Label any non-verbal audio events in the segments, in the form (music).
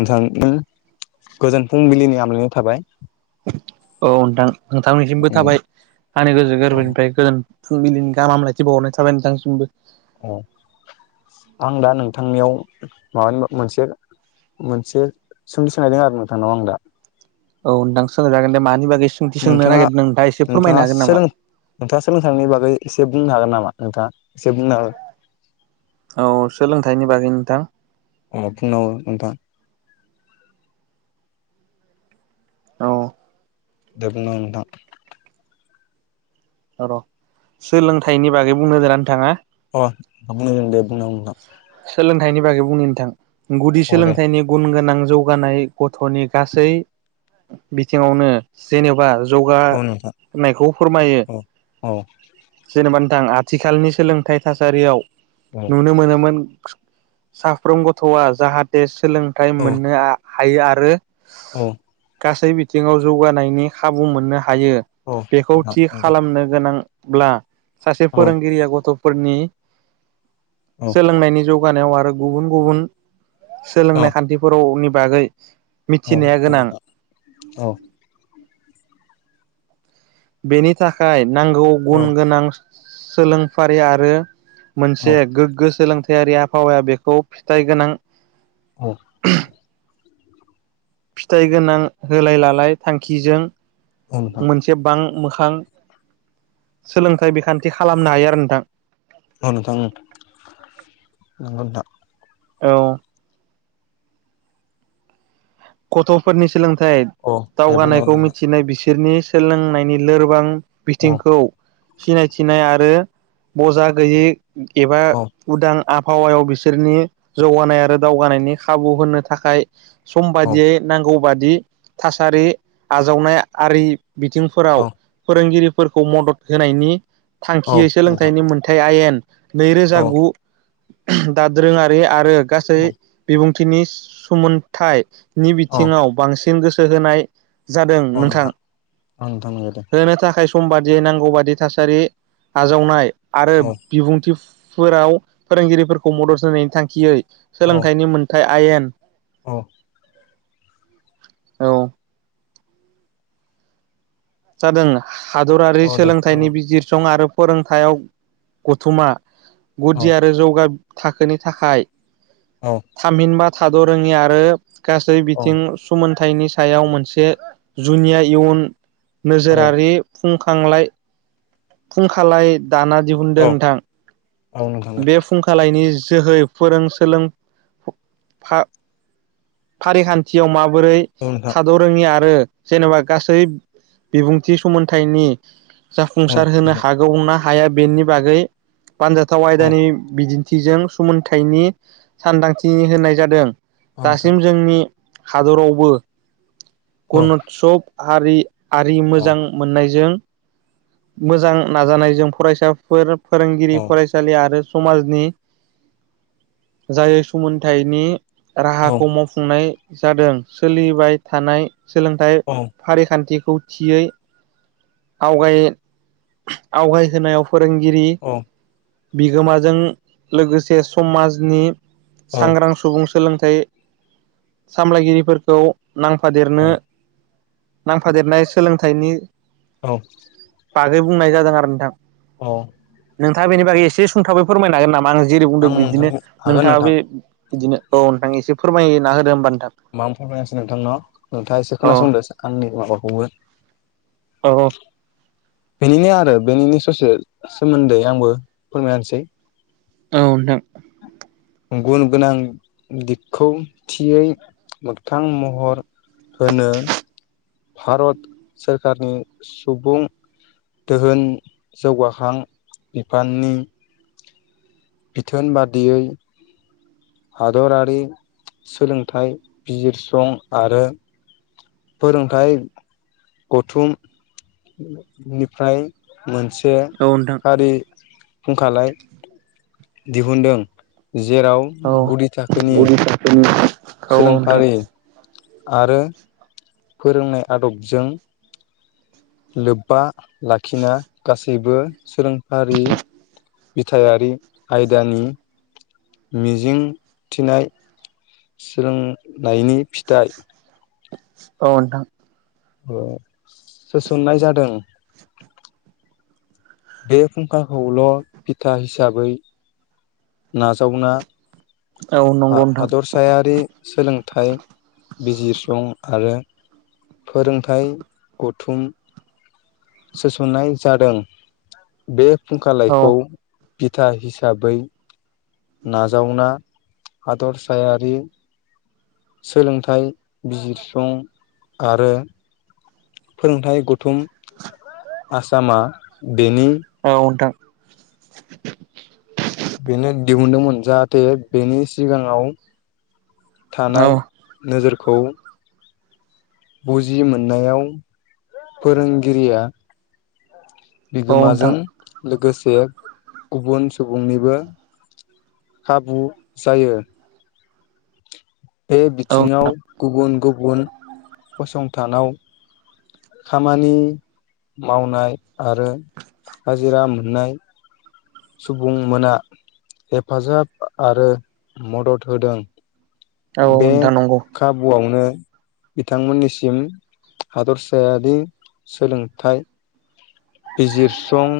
नोंथांनो गोजोन फुंबिलिनि आमलायनाय थाबाय औ नोंथां नोंथांनिसिमबो थाबाय आंनि गोसो औ गोरबोनिफ्राय गोजोन फुंबिलिनि गाहामलायथि बावरनाय थाबाय नोंथांनि सिमबो अ आं दा नोंथांनियाव माबानि मोनसे मोनसे सों सोंनायदों आरो नोंथांनाव आं दा औ नोंथां सोंजागोन दे मानि बागै सोंथि सोंनो नोंथाङा नागिरदों एसे फोरमायनो नोंथाङा हागोन नामा सोलों नोंथाङा सोलोंथायनि बागै एसे बुंनो हागोन नामा नोंथाङा एसे बुंनो हागोन औ औ सोलोंथाइनि बागै नोंथां अ बुंना हो नोंथां औ दे बुंना हो नोंथां र' सोलोंथाइनि बागै बुंनो होदों ना नोंथाङा अ बुंनो होदों दे बुंना हो नोंथां सोलोंथाइनि बागै बुंनो नोंथां गुदि औ दे सोलोंथाइनि गुन गोनां जौगानाय गथ'नि गासै बिथिङावनो जेनेबा जौग औ नोंथां होनायखौ फोरमायो औ औ जेनेबा आं आथिखालनि सोलोंथाइ थासारियाव औ नुनो मोनोमोन साफ्रोम गथ'आ जाहाथे सोलोंथाइ मोननो हायो आरो औ गासै बिथिङाव जौगानायनि खाबु मोननो हायो औ बेखौ नोंथां थि नंगौ खालामनो गोनां ब्ला सासे औ फोरोंगिरिया गथ'फोरनि औ सोलोंनायनि जौगानायाव आरो गुबुन गुबुन औ सोलोंनाय खान्थिफोरावनि बागै औ मिथिनाया औ गोनां औ बेनि थाखाय नांगौ गुन गोनां सोलोंफारि आरो औ मोनसे गोग्गो सोलोंथाययारि आबहावाया बेखौ फिथाइ गोनां औ फिथाइ गोनां होलाय लालाय थांखिजों नोंथां मोनसे बां मोखां सोलोंथाइ बिखान बिदि खालामनो हायो आरो नोंथां औ नोंथां नंगौ नोंथां औ गथफोरनि सोलोंथाइ औ दे बुंनांगौ दावगानायखौ नोंथां मिथिनाय बिसोर बिसोरनि सोलोंनायनि लोरबां औ बिथिंखौ सिनायथिनाय आरो बजा गैयै एबा औ उदां आफ आबहावायाव बिसोरनि जौगानाय आरो दावगानायनि खाबु होनो थाखाय औ बायदियै नांगौ बादि थासारि आजावनाय आरि बिथिंफोराव औ फोरोंगिरिफोरखौ मदद होनायनि औ थांखियै नोंथां सोलोंथाइनि मोनथाय आयेन नैरोजा औ गु दादोरोङारि आरो गासै औ बिबुंथिनि सोमनथाइ नि औ बिथिङाव बांसिन गोसो होनाय जादों नोंथां औ नोंथां नंगौ दे होनो थाखाय समबा जे नांगौ बादि थासारि आजावनाय आरो औ बिबुंथि फोराव फोरोंगिरिफोरखौ मदद होनायनि थांखियै औ सोलोंथाइनि मोनथाय आयेन औ औ जादों हादरारि औ दे औ सोलोंथाइनि बिजिरसं आरो फोरोंथायाव गथुमा औ गुदि आरो जौगा थाखोनि थाखाय औ थामहिनबा थाद रोङि आरो गासै औ बिथिं सोमन फिथाइनि सायाव मोनसे जुनिया इयुन औ नोजोरारि फुंखांलाय फुंखालाय दाना दिहुनदों नोंथां औ नोंथां दे बे फुंखालायनि जोहै फोरोंसोलों फारिखान्थियाव मा बोरै औ नोंथां थाद रोङि आरो जेनेबा गासै बिबुंथि समोनथाइनि औ जाफुंसार होनो हागौना हाया सानदांथि होनाय जादों नोंथां दासिम जोंनि हादरावबो औ औ नोंथां औ गणत्सब ह आरि मोजां औ मोननायजों मोजां नाजानायजों फरायसाफोर फोरोंगिरि औ फरायसालि आरो समाजनि जाय सोमोनथाइनि औ राहाखौ मावफुंनाय जादों सोलिबाय थानाय सोलोंथाइ फारिखान्थि खौथियै आव आवगायहोनायाव फोरोंगिरि बिगोमाजों लोगोसे समाजनि औ सांग्रां सुबुं सोलोंथाइ सामलायगिरिफोरखौ नांफाब देरनो नांफादेरनाय सोलोंथाइनि औ बागै बुंनाय जादों आरो नोंथां औ दा बेनि बागै एसे सुंथाबै फोरमायनो हागोन नामा आं जेरै बुंदों बिदिनो नोंथांनो हागोन नोंथाङा नोंथां बे बिदिनो औ नोंथां एसे फोरमायना होदो होमबा नोंथां मा फोरमायनांसै नोंथांन नोंथाङा एसे औ खोनासंदो आंनि माबाखौबो औ बेनिनो आरो बेनिनो ससे सोमोन्दै आंबो फोरमायनोसै औ नोंथां गुन गोनां दिगखौ थियै मोगथां महर होनो भारत सोरखारारनि सुबुं दोहोन जौगाखां बिफाननि बिथोन बादियै हादरारि सोलोंथाइ बिजिरसं। आरो फोरोंथायाइ गौथुमनिफ्राय मोनसे औ नोंथां खारि फुंखालाय दिहुुनदों। जेराव गुदि थाखोनि बिफावआवनो सोलोंफारि आरो फोरोंनाय आदबजों लोब्बा लाखिना गासैबो सोलोंफारि बिथथायारि आयदानि मिजिं थिनाय सोलोंलायनि फिथाइ अ नोंथां। अ सोसननाय जादों। बे फुंखाखौल' बिथा हिसाबै नाजावना औ नंगौ नोंथां हादरसायारि सोलोंथाइ बिजिरसं आरो फोरोंथाइ गथुम सोसननाय जादों। बे औ फुंखालायखौ बिथा हिसाबै नाजावना हादरसायारि सोलोंथाइ बिजिरसफुं आरो फोरोंथायाइ गौथुम आसामा बेनि औ ओंथां बेनो दिहुनदोंमोन। जाहाथे बेनि सिगाङाव औ थानाय नोजोरखौ बुजि मोननायाव फोरोंगिरिया औ बिगोमाजों नोंथां लोगोसे गुबुन सुबुंनिबो खाबु जायो। बे औ बिथिङाव गुबुन गुबुन फसंथानाव खामानि मावनाय आरो हाजिरा मोननाय सुबुंमोना हेफाजाब आरो मदद होदों। औ बे नोंथां नंगौ खाबुआवनो बिथांमोननिसिम हादरसायारि सोलोंथाइ। बिजिरसं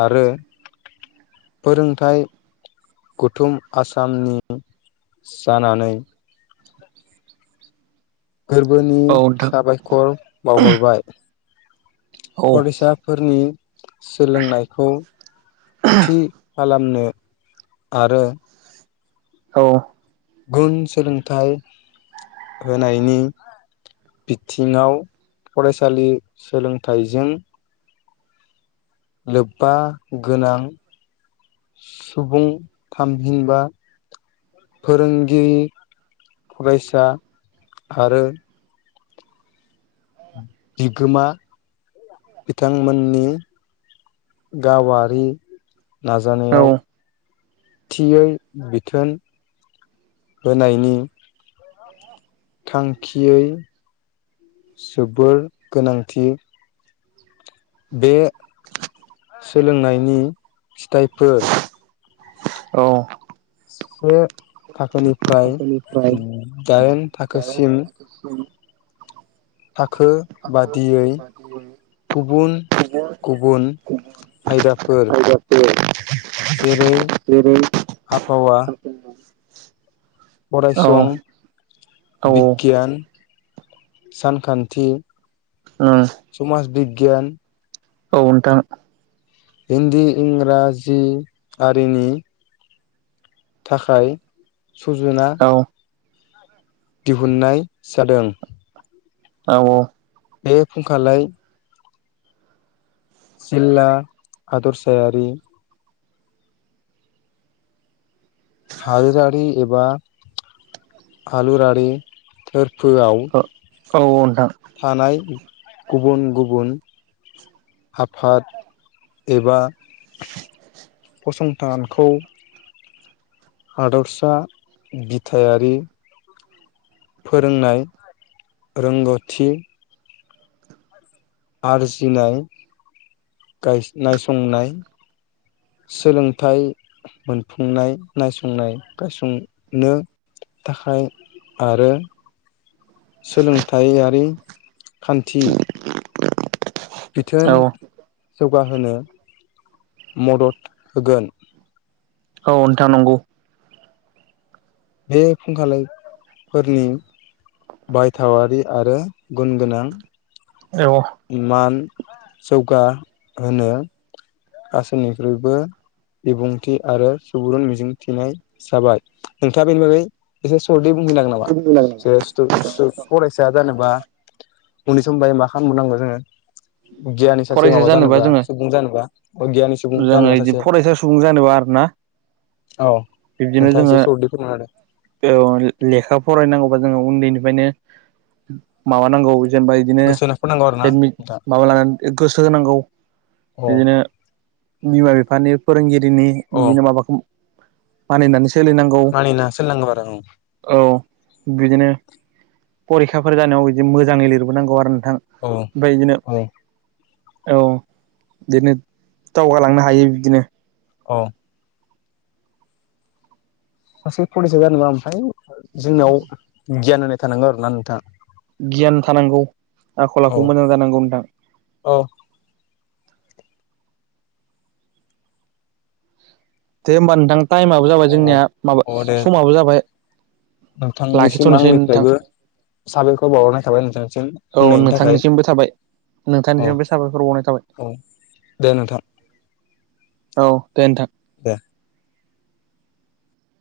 आरो फोरोंथाइ। गुथुम आसामनि जानानै गोरबोनि औ नोंथां साबायखर बावहरबाय। औ फरायसाफोरनि सोलोंनायखौ थि खालाम। नो आरो औ। गुन सोलोंथाइ होनायनि बिथिङाव फरायसालि सोलोंथाइजों लोब्बा गोनां सुबुं थामहिनबा फोरोंगिरि फरायसा आरो बिगोमा बिथांमोननि गावारि औ नाजानायाव थियै बिथोन होनायनि थांखियै जोबोर गोनांथि। बे सोलोंनायनि फिथाइफोर औ से थाखोनि फ्राय आखाइनिफ्राय दाइन थाखोसिम थाखाखो आखाइ बादियै गुबुन गुबुन आयदाफोर जायगाखौ जेरै जेरै (inaudible) आबहावा औ फरायासं औ (inaudible) उम बिगियान सानखान्थि समाज बिगियान औ नोंथां हिन्दी इंराजि आरिनि थाखाय सुजुना औ दिहुननाय जादों। औ औ बे फुंखालाय जिल्ला हादरसायारि हादोरारि एबा हालरारि फोआव औ नोंथां थानाय गुबुन गुबुन आफाद एबा फसंथानखौ हादरसा बिथायारि फोरोंनाय (inaudible) रोंगौथि आरजिनाय गा नायसंनाय सोलोंथाइ मोनफुंनाय नायसंनाय गायसंनो थाखाय आरो सोलोंथायारि खान्थि बिथोन औ जौगाहोनो मदद होगोन औ नोंथा नंगौ बे फुंखालफोरनि बायथावारि आरो गुन गोनां औ मान जौगा होनो गासैनिख्रुइबो बिबुंथि आरो सुबुरुन मिजिंथिनाय जाबाय नोंथाङा बेनि बागै एसे (unintelligible) नामा जे स्थु स्थु फरायसा जानोबा उनि समबा मा खालामबावनांगौ जोङो गियानि सासे फरायसा माबा जानोबा जोङो सुबुं जानोबा गियानि सुबुं जोङो जानोबा बिदि सासे फरायसा सुबुं जानोबा आरोना औ बिब्दिनो नोंथाङा जोङो एसे सर्टै फोरमायना होदो औ लेखा फरायनांगौ जोङो उन्दैनिफ्रायनो माबानांगौ जेनेबा बिदिनो गोसो होना फरायनांगौ आरो ना एडमिट नोंथां माबा लानानै गोसो होनांगौ अ बिदिनो बिमा बिफानि फोरोंगिरिनि अ बिदिनो माबाखौ मानिनानै सोलिनांगौ मानिना सोलिनांगौ आरो औ बिदिनो फरिखाफोर जानायाव बिदि मोजाङै लिरबोनांगौ आरो थां औ ओमफ्राय बिदिनो औ औ बिदिनो दावगालांनो हायो बिदिनो औ सासे फरायसा जानोबा ओमफ्राय जोंनियाव गियान होनाय थानांगौ आरोना नोंथाङा गियान थानांगौ आखल औ आखु मोजां जानांगौ नोंथां औ दे होमबा नोंथां टाइमाबो जाबाय औ जोंनिया माबा औ अ दे समाबो जाबाय नोंथांनिसिम लाखिथ'नोसै नोंथां आंनिफ्रायबो साबायखौर बावहरनाय थाबाय नोंथांसिम औ होननायनि थाखाय नोंथांनिसिमबो थाबाय औ नोंथांनिसिमबो साबायखर बावनाय थाबाय औ दे नोंथां औ दे नोंथां दे